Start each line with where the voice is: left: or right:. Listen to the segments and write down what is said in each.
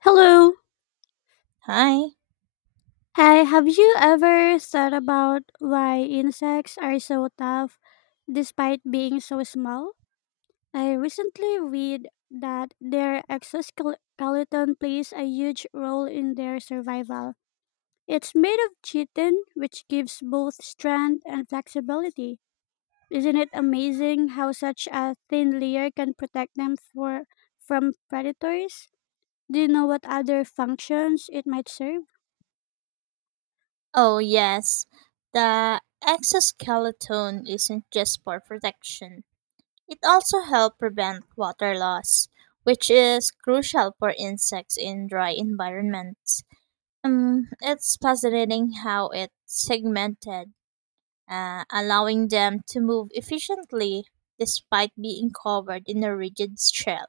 left: Hello.
right: Hi.
left: Hi, have you ever thought about why insects are so tough despite being so small? I recently read that their exoskeleton plays a huge role in their survival. It's made of chitin, which gives both strength and flexibility. Isn't it amazing how such a thin layer can protect them from predators? Do you know what other functions it might serve?
right: Oh, yes. The exoskeleton isn't just for protection. It also helps prevent water loss, which is crucial for insects in dry environments. It's fascinating how it's segmented, allowing them to move efficiently despite being covered in a rigid shell.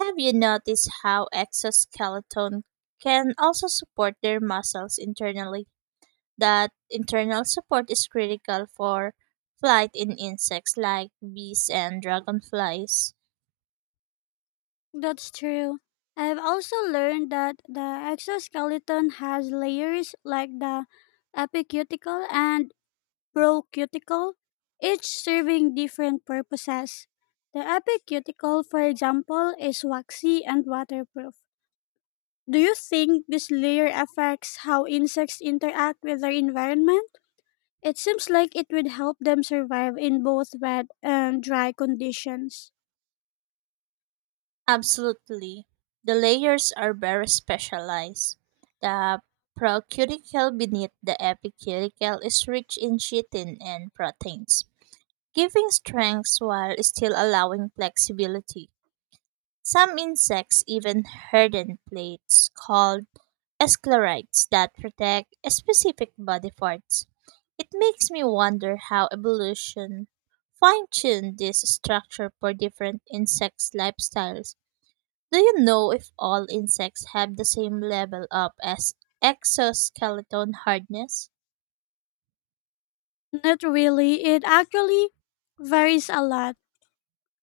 right: Have you noticed how exoskeleton can also support their muscles internally? That internal support is critical for flight in insects like bees and dragonflies.
left: That's true. I've also learned that the exoskeleton has layers like the epicuticle and procuticle, each serving different purposes. The epicuticle, for example, is waxy and waterproof. Do you think this layer affects how insects interact with their environment? It seems like it would help them survive in both wet and dry conditions.
right: Absolutely. The layers are very specialized. The procuticle beneath the epicuticle is rich in chitin and proteins, giving strength while still allowing flexibility. Some insects even harden plates called sclerites that protect specific body parts. It makes me wonder how evolution fine-tuned this structure for different insects' lifestyles. Do you know if all insects have the same level of as exoskeleton hardness?
left: Not really. It actually varies a lot.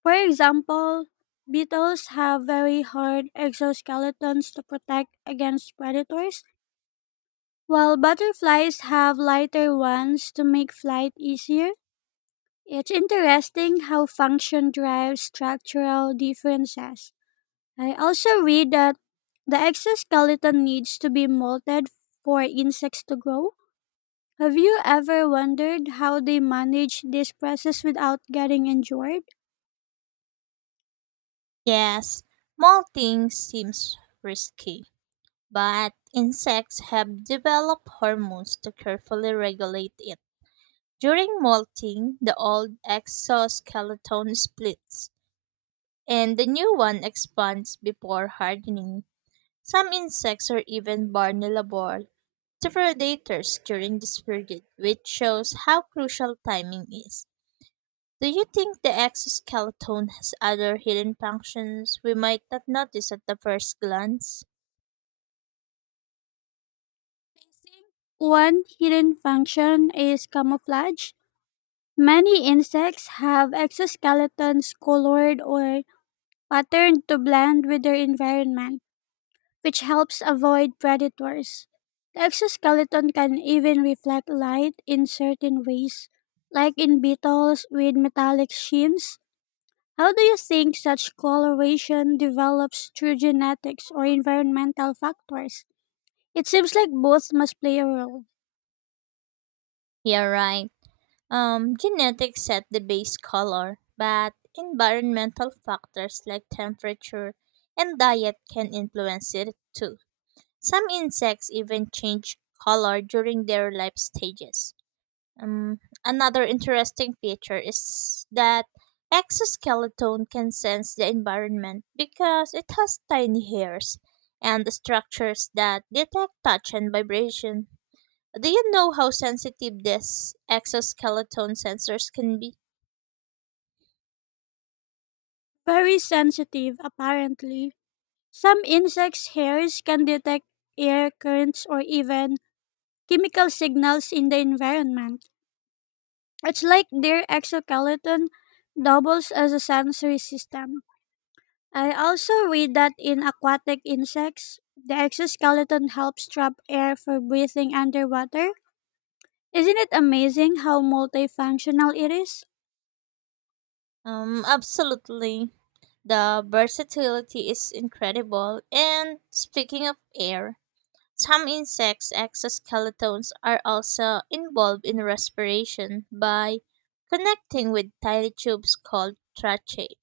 left: For example, beetles have very hard exoskeletons to protect against predators, while butterflies have lighter ones to make flight easier. It's interesting how function drives structural differences. I also read that the exoskeleton needs to be molted for insects to grow. Have you ever wondered how they manage this process without getting injured?
right: Yes, molting seems risky, but insects have developed hormones to carefully regulate it. During molting, the old exoskeleton splits and the new one expands before hardening. Some insects are even vulnerable to predators during this period, which shows how crucial timing is. Do you think the exoskeleton has other hidden functions we might not notice at the first glance?
left: One hidden function is camouflage. Many insects have exoskeletons colored or patterned to blend with their environment, which helps avoid predators. The exoskeleton can even reflect light in certain ways, like in beetles with metallic skins. How do you think such coloration develops through genetics or environmental factors? It seems like both must play a role.
right: Yeah, right. Genetics set the base color, but environmental factors like temperature and diet can influence it too. Some insects even change color during their life stages. Another interesting feature is that exoskeleton can sense the environment because it has tiny hairs and structures that detect touch and vibration. Do you know how sensitive these exoskeleton sensors can be?
left: Very sensitive, apparently. Some insects' hairs can detect air currents or even chemical signals in the environment. It's like their exoskeleton doubles as a sensory system. I also read that in aquatic insects, the exoskeleton helps trap air for breathing underwater. Isn't it amazing how multifunctional it is?
right: Absolutely. The versatility is incredible. And speaking of air, some insects' exoskeletons are also involved in respiration by connecting with tiny tubes called tracheae.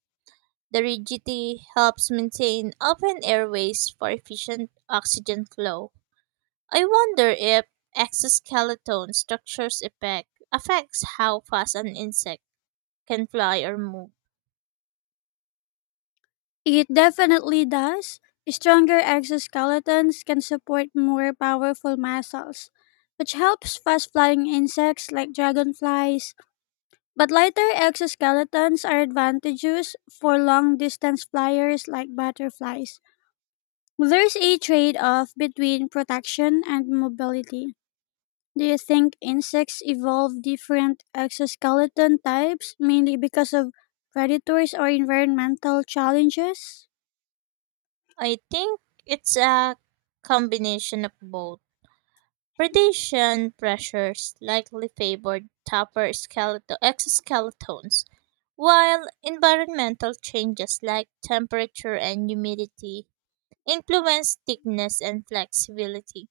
right: The rigidity helps maintain open airways for efficient oxygen flow. I wonder if exoskeleton structures effect affects how fast an insect can fly or move.
left: It definitely does. Stronger exoskeletons can support more powerful muscles, which helps fast flying insects like dragonflies. But lighter exoskeletons are advantageous for long distance flyers like butterflies. There's a trade off between protection and mobility. Do you think insects evolve different exoskeleton types mainly because of predators or environmental challenges?
right: I think it's a combination of both. Predation pressures likely favored tougher skeletal exoskeletons, while environmental changes like temperature and humidity influence thickness and flexibility.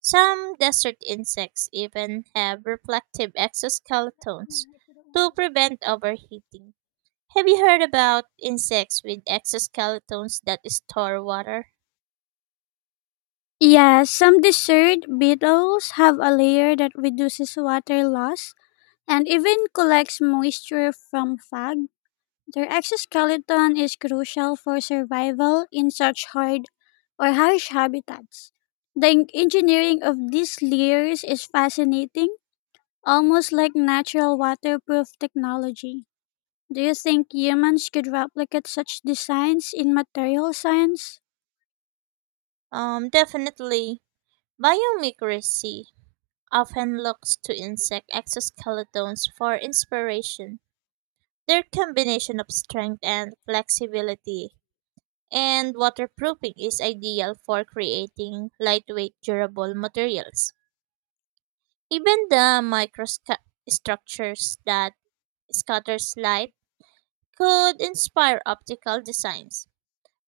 right: Some desert insects even have reflective exoskeletons to prevent overheating. Have you heard about insects with exoskeletons that store water?
left: Yeah, some desert beetles have a layer that reduces water loss and even collects moisture from fog. Their exoskeleton is crucial for survival in such hard or harsh habitats. The engineering of these layers is fascinating, almost like natural waterproof technology. Do you think humans could replicate such designs in material science?
right: Definitely. Biomimicry often looks to insect exoskeletons for inspiration. Their combination of strength and flexibility and waterproofing is ideal for creating lightweight, durable materials. Even the microstructures that scatters light could inspire optical designs.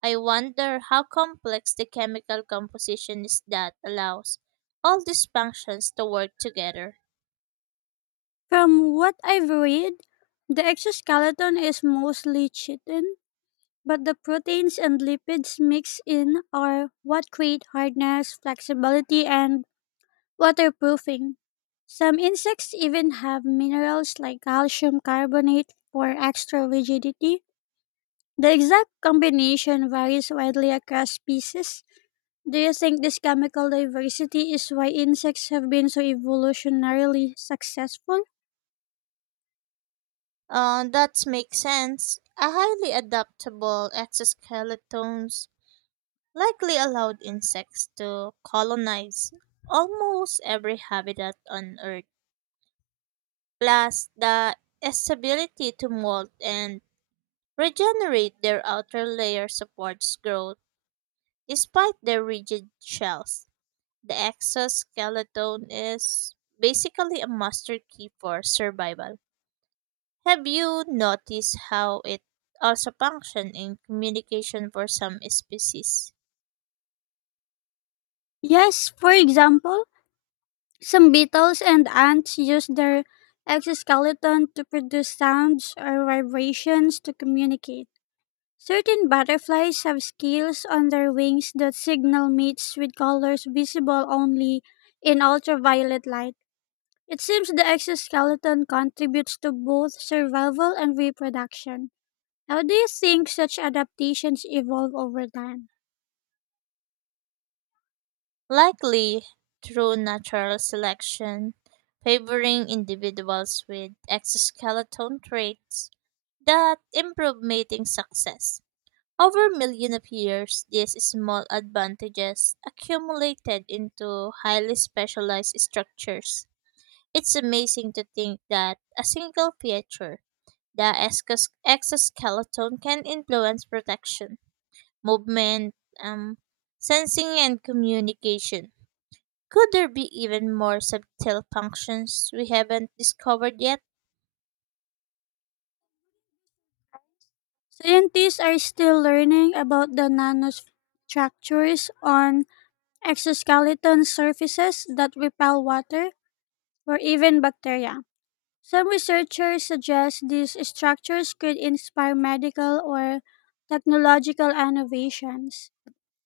right: I wonder how complex the chemical composition is that allows all these functions to work together.
left: From what I've read, the exoskeleton is mostly chitin, but the proteins and lipids mixed in are what create hardness, flexibility, and waterproofing. Some insects even have minerals like calcium carbonate for extra rigidity. The exact combination varies widely across species. Do you think this chemical diversity is why insects have been so evolutionarily successful?
right: That makes sense. A highly adaptable exoskeletons likely allowed insects to colonize almost every habitat on Earth. Plus, the its ability to molt and regenerate their outer layer supports growth despite their rigid shells. The exoskeleton is basically a master key for survival. Have you noticed how it also functions in communication for some species?
left: Yes, for example, some beetles and ants use their exoskeleton to produce sounds or vibrations to communicate. Certain butterflies have scales on their wings that signal mates with colors visible only in ultraviolet light. It seems the exoskeleton contributes to both survival and reproduction. How do you think such adaptations evolve over time?
right: Likely through natural selection, favoring individuals with exoskeleton traits that improve mating success. Over millions of years, these small advantages accumulated into highly specialized structures. It's amazing to think that a single feature, the exoskeleton, can influence protection, movement, um, sensing, and communication. Could there be even more subtle functions we haven't discovered yet?
left: Scientists are still learning about the nanostructures on exoskeleton surfaces that repel water or even bacteria. Some researchers suggest these structures could inspire medical or technological innovations.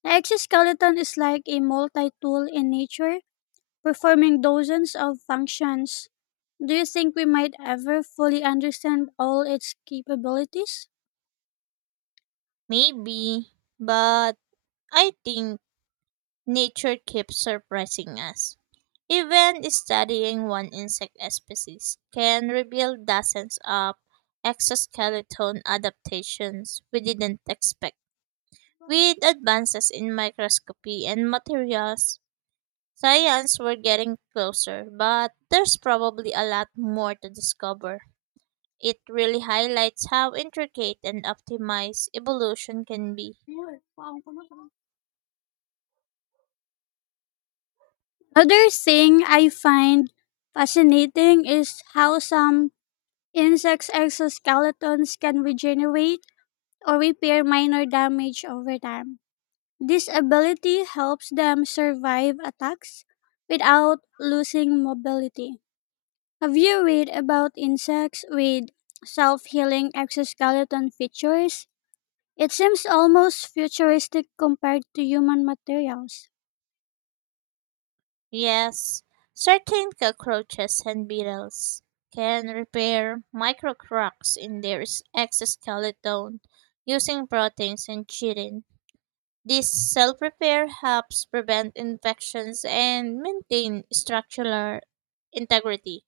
left: The exoskeleton is like a multi tool in nature, performing dozens of functions. Do you think we might ever fully understand all its capabilities?
right: Maybe, but I think nature keeps surprising us. Even studying one insect species can reveal dozens of exoskeleton adaptations we didn't expect. With advances in microscopy and materials, science we're getting closer, but there's probably a lot more to discover. It really highlights how intricate and optimized evolution can be.
left: Another thing I find fascinating is how some insects' exoskeletons can regenerate or repair minor damage over time. This ability helps them survive attacks without losing mobility. Have you read about insects with self healing exoskeleton features? It seems almost futuristic compared to human materials.
right: Yes, certain cockroaches and beetles can repair micro cracks in their exoskeleton using proteins and chitin. This self repair helps prevent infections and maintain structural integrity.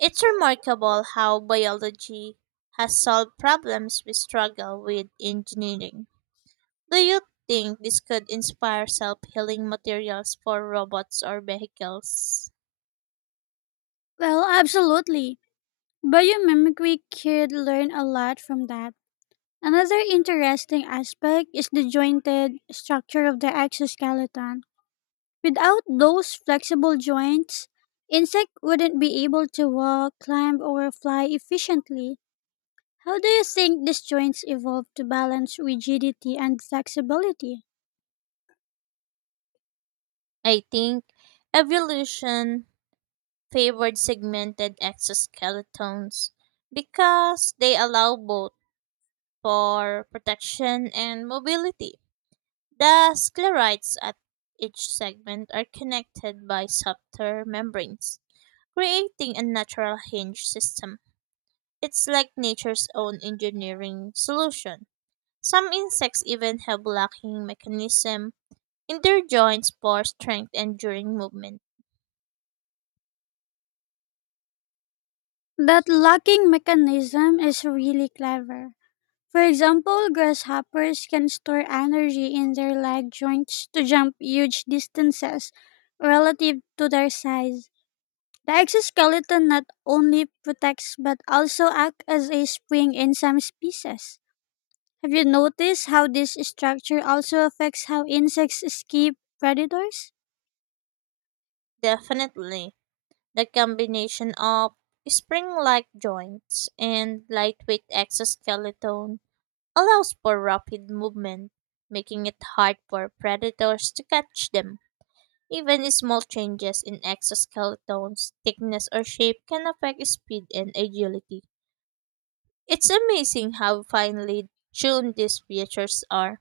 right: It's remarkable how biology has solved problems we struggle with engineering. Do you think this could inspire self healing materials for robots or vehicles?
left: Well, absolutely. Biomimicry could learn a lot from that. Another interesting aspect is the jointed structure of the exoskeleton. Without those flexible joints, insect wouldn't be able to walk, climb, or fly efficiently. How do you think these joints evolved to balance rigidity and flexibility?
right: I think evolution favored segmented exoskeletons because they allow both for protection and mobility. The sclerites at each segment are connected by softer membranes, creating a natural hinge system. It's like nature's own engineering solution. Some insects even have locking mechanism in their joints for strength and during movement.
left: That locking mechanism is really clever. For example, grasshoppers can store energy in their leg joints to jump huge distances relative to their size. The exoskeleton not only protects but also acts as a spring in some species. Have you noticed how this structure also affects how insects escape predators?
right: Definitely. The combination of spring-like joints and lightweight exoskeleton allows for rapid movement, making it hard for predators to catch them. Even small changes in exoskeleton's thickness or shape can affect speed and agility. It's amazing how finely tuned these features are.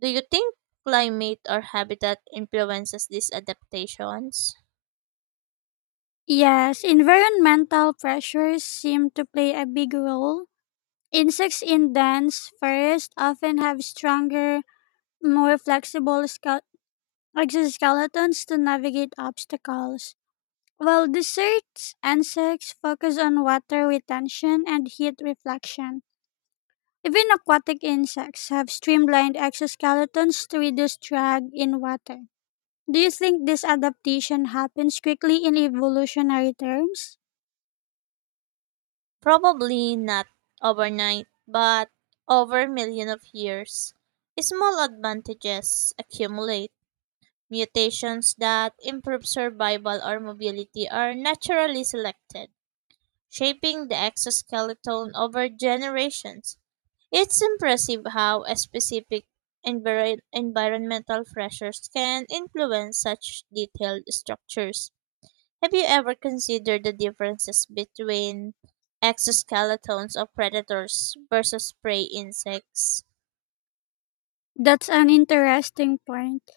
right: Do you think climate or habitat influences these adaptations?
left: Yes, environmental pressures seem to play a big role. Insects in dense forests often have stronger more flexible exoskeletons to navigate obstacles, while desserts insects focus on water retention and heat reflection. Even aquatic insects have streamlined exoskeletons to reduce drag in water. Do you think this adaptation happens quickly in evolutionary terms?
right: Probably not overnight, but over millions of years. Small advantages accumulate. Mutations that improve survival or mobility are naturally selected, shaping the exoskeleton over generations. It's impressive how a specific environmental pressures can influence such detailed structures. Have you ever considered the differences between exoskeletons of predators versus prey insects?
left: That's an interesting point.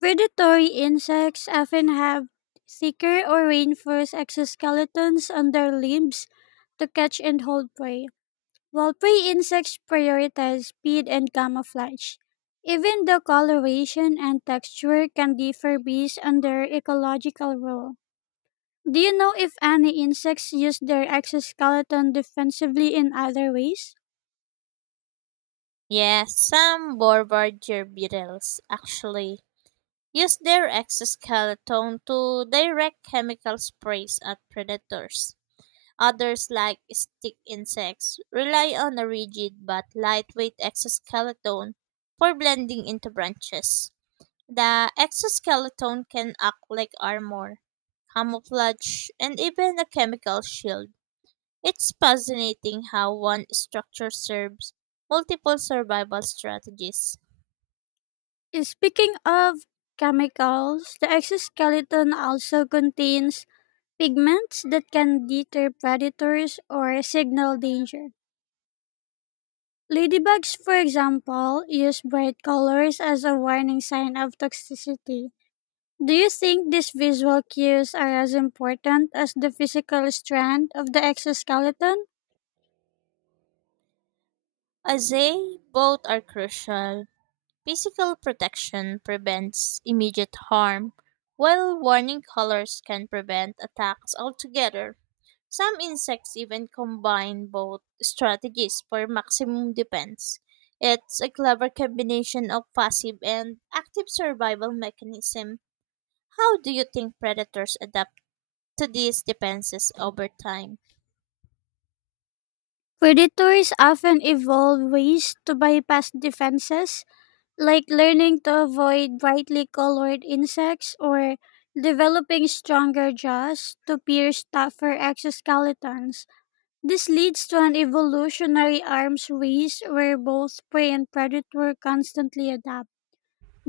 left: Predatory insects often have thicker or reinforced exoskeletons on their limbs to catch and hold prey. While prey insects prioritize speed and camouflage, even the coloration and texture can differ based on their ecological role. Do you know if any insects use their exoskeleton defensively in other ways?
right: Yes, some bombardier beetles actually use their exoskeleton to direct chemical sprays at predators. Others, like stick insects, rely on a rigid but lightweight exoskeleton for blending into branches. The exoskeleton can act like armor, camouflage, and even a chemical shield. It's fascinating how one structure serves multiple survival strategies.
left: Speaking of chemicals, the exoskeleton also contains pigments that can deter predators or signal danger. Ladybugs, for example, use bright colors as a warning sign of toxicity. Do you think these visual cues are as important as the physical strand of the exoskeleton?
right: As they both are crucial, physical protection prevents immediate harm, while warning colors can prevent attacks altogether. Some insects even combine both strategies for maximum defense. It's a clever combination of passive and active survival mechanism. How do you think predators adapt to these defenses over time?
left: Predators often evolve ways to bypass defenses, like learning to avoid brightly colored insects or developing stronger jaws to pierce tougher exoskeletons. This leads to an evolutionary arms race where both prey and predator constantly adapt.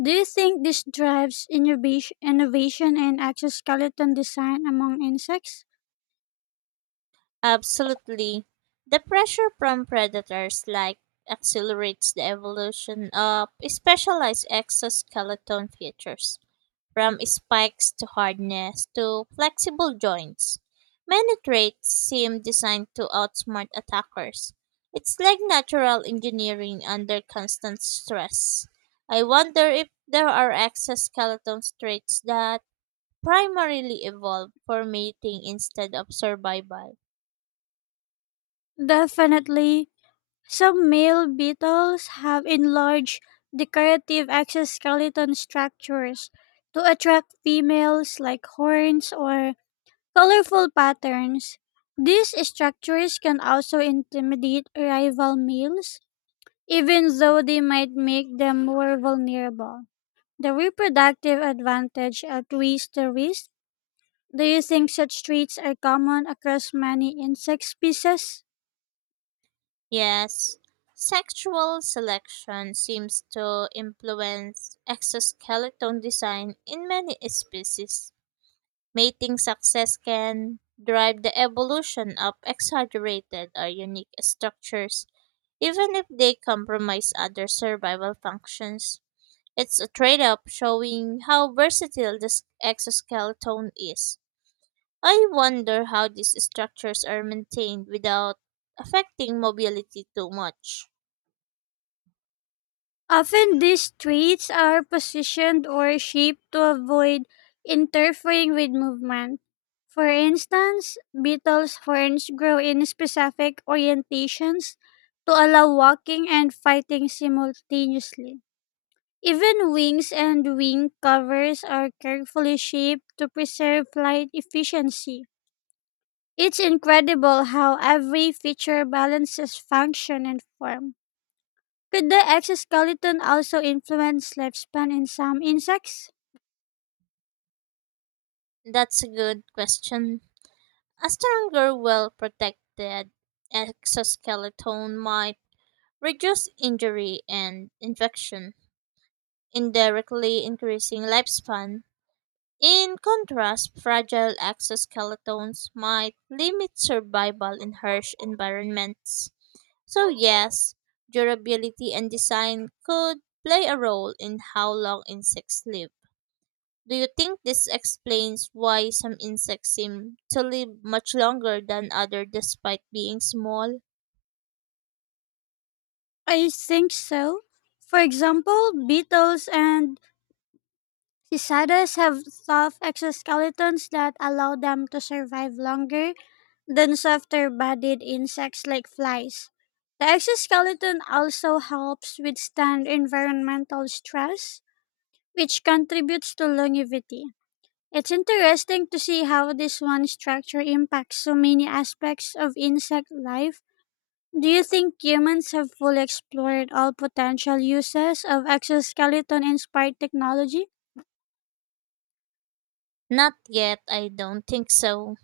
left: Do you think this drives innovation in exoskeleton design among insects?
right: Absolutely. The pressure from predators like accelerates the evolution of specialized exoskeleton features, from spikes to hardness to flexible joints. Many traits seem designed to outsmart attackers. It's like natural engineering under constant stress. I wonder if there are exoskeleton traits that primarily evolve for mating instead of survival.
left: Definitely. Some male beetles have enlarged decorative exoskeleton structures to attract females, like horns or colorful patterns. These structures can also intimidate rival males, even though they might make them more vulnerable. The reproductive advantage outweighs the risk. Do you think such traits are common across many insect species?
right: Yes, sexual selection seems to influence exoskeleton design in many species. Mating success can drive the evolution of exaggerated or unique structures, even if they compromise other survival functions. It's a trade off showing how versatile this exoskeleton is. I wonder how these structures are maintained without affecting mobility too much.
left: Often these traits are positioned or shaped to avoid interfering with movement. For instance, beetles' horns grow in specific orientations to allow walking and fighting simultaneously. Even wings and wing covers are carefully shaped to preserve flight efficiency. It's incredible how every feature balances function and form. Could the exoskeleton also influence lifespan in some insects?
right: That's a good question. A stronger, well protected exoskeleton might reduce injury and infection, indirectly increasing lifespan. In contrast, fragile exoskeletons might limit survival in harsh environments. So, yes, durability and design could play a role in how long insects live. Do you think this explains why some insects seem to live much longer than others despite being small?
left: I think so. For example, beetles and cicadas have tough exoskeletons that allow them to survive longer than softer bodied insects like flies. The exoskeleton also helps withstand environmental stress, which contributes to longevity. It's interesting to see how this one structure impacts so many aspects of insect life. Do you think humans have fully explored all potential uses of exoskeleton inspired technology?
right: Not yet, I don't think so.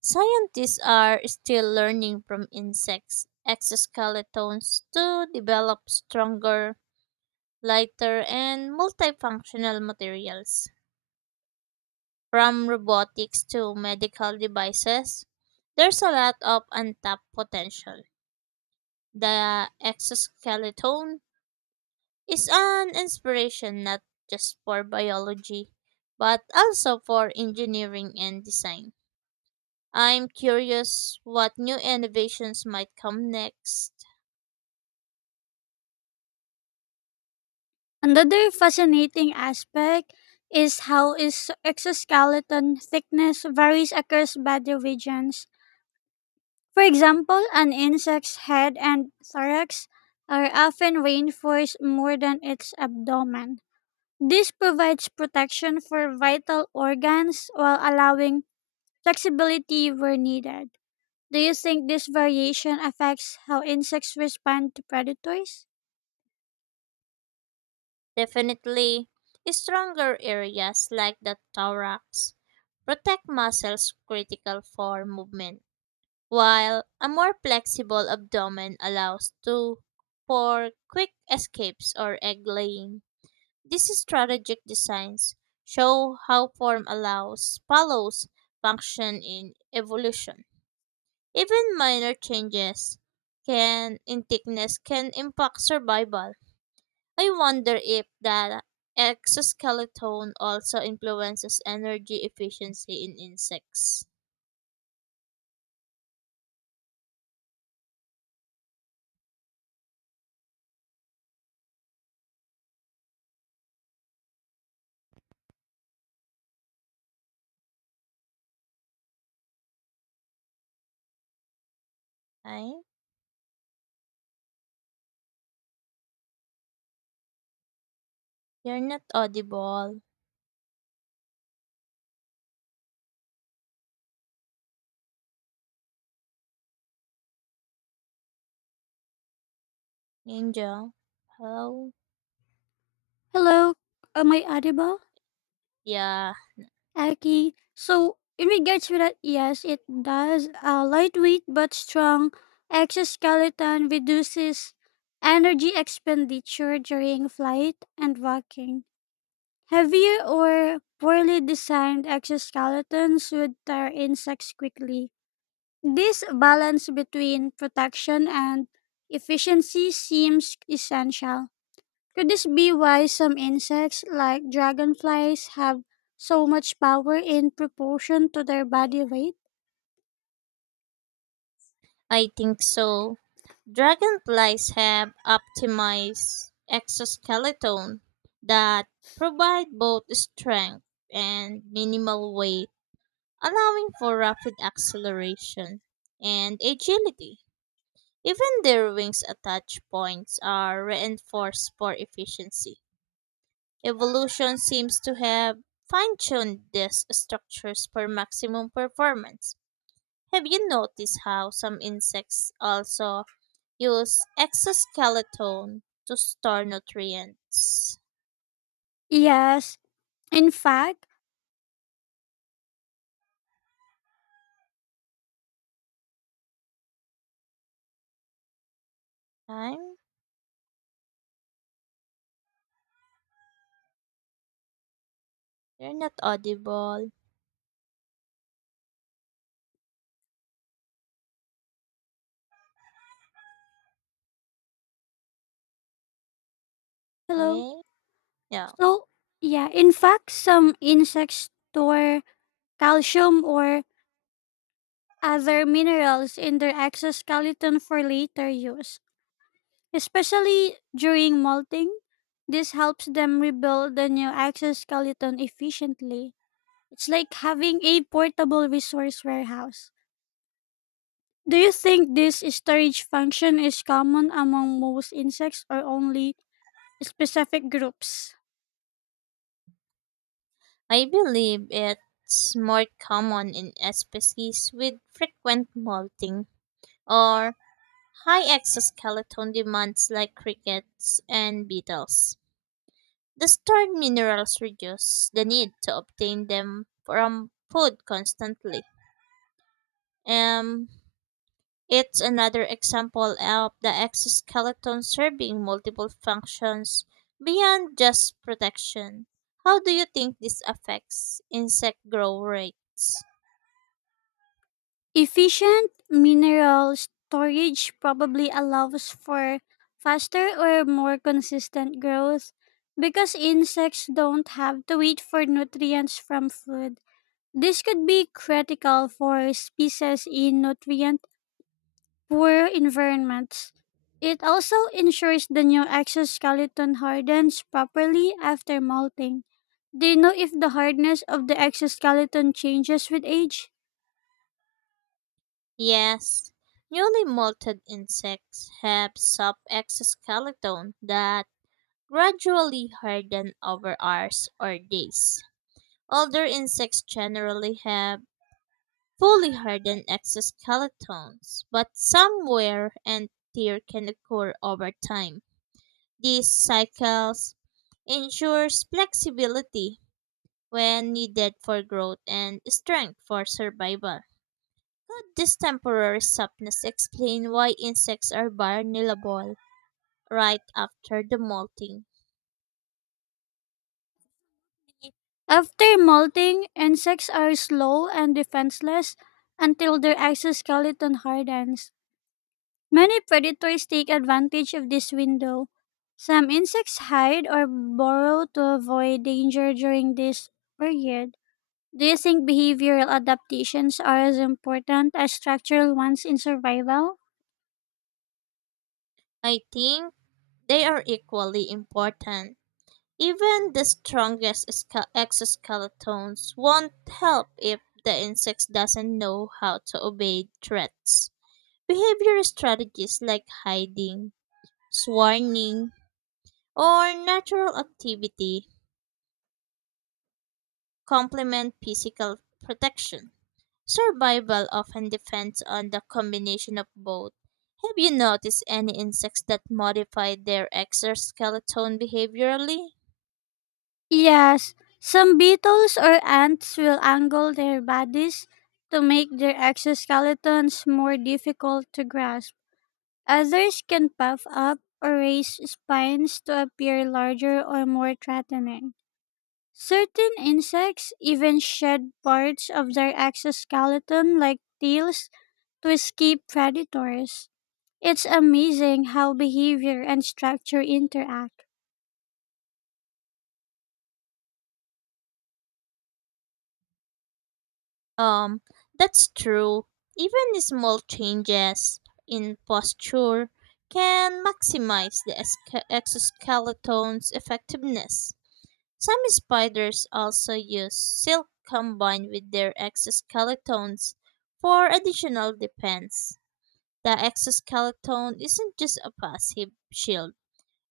right: Scientists are still learning from insects' exoskeletons to develop stronger, lighter, and multifunctional materials. From robotics to medical devices, there's a lot of untapped potential. The exoskeleton is an inspiration not just for biology, but also for engineering and design. I'm curious what new innovations might come next.
left: Another fascinating aspect is how is exoskeleton thickness varies across body regions. For example, an insect's head and thorax are often reinforced more than its abdomen. This provides protection for vital organs while allowing flexibility where needed. Do you think this variation affects how insects respond to predators?
right: Definitely, stronger areas like the thorax protect muscles critical for movement, while a more flexible abdomen allows to for quick escapes or egg laying. These strategic designs show how form allows follows function in evolution. Even minor changes can in thickness can impact survival. I wonder if the exoskeleton also influences energy efficiency in insects. Ay, you're not audible, Angel. Hello?
left: Hello, am I audible?
right: Yeah,
left: Aki. So, in regards to that, yes, it does. A lightweight but strong exoskeleton reduces energy expenditure during flight and walking. Heavy or poorly designed exoskeletons would tear insects quickly. This balance between protection and efficiency seems essential. Could this be why some insects, like dragonflies, have so much power in proportion to their body weight?
right: I think so. Dragonflies have optimized exoskeleton that provide both strength and minimal weight, allowing for rapid acceleration and agility. Even their wings attach points are reinforced for efficiency. Evolution seems to have fine-tuned these structures for maximum performance. Have you noticed how some insects also use exoskeleton to store nutrients?
left: Yes. In fact,
right: I'm you're not audible.
left: hello.
right: Eh? No.
left: So, yeah, in fact, some insects store calcium or other minerals in their exoskeleton for later use. Especially during molting, this helps them rebuild the new exoskeleton efficiently. It's like having a portable resource warehouse. Do you think this storage function is common among most insects or only specific groups?
right: I believe it's more common in species with frequent molting or high exoskeleton demands like crickets and beetles. The stored minerals reduce the need to obtain them from food constantly. Um It's another example of the exoskeleton serving multiple functions beyond just protection. How do you think this affects insect growth rates?
left: Efficient mineral storage probably allows for faster or more consistent growth because insects don't have to wait for nutrients from food. This could be critical for species in nutrient poor environments. It also ensures the new exoskeleton hardens properly after molting. Do you know if the hardness of the exoskeleton changes with age?
right: Yes, newly molted insects have soft exoskeleton that gradually harden over hours or days. Older insects generally have fully hardened exoskeletons, but some wear and tear can occur over time. These cycles ensures flexibility when needed for growth and strength for survival. Could this temporary softness explain why insects are vulnerable right after the molting?
left: After molting, insects are slow and defenseless until their exoskeleton hardens. Many predators take advantage of this window. Some insects hide or burrow to avoid danger during this period. Do you think behavioral adaptations are as important as structural ones in survival?
right: I think they are equally important. Even the strongest exoskeletons won't help if the insects doesn't know how to obey threats. Behavior strategies like hiding, swarming, or natural activity complement physical protection. Survival often depends on the combination of both. Have you noticed any insects that modify their exoskeleton behaviorally?
left: Yes, some beetles or ants will angle their bodies to make their exoskeletons more difficult to grasp. Others can puff up or raise spines to appear larger or more threatening. Certain insects even shed parts of their exoskeleton, like tails, to escape predators. It's amazing how behavior and structure interact.
right: Um, that's true. Even small changes in posture can maximize the exoskeleton's effectiveness. Some spiders also use silk combined with their exoskeletons for additional defense. The exoskeleton isn't just a passive shield,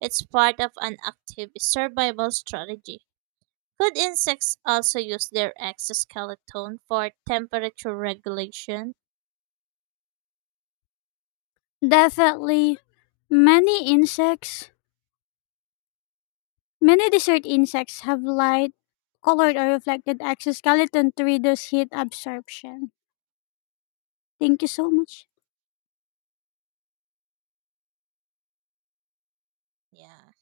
right: it's part of an active survival strategy. Could insects also use their exoskeleton for temperature regulation?
left: Definitely, many insects, many desert insects have light colored or reflected exoskeleton to reduce heat absorption. Thank you so much.
right: Yeah.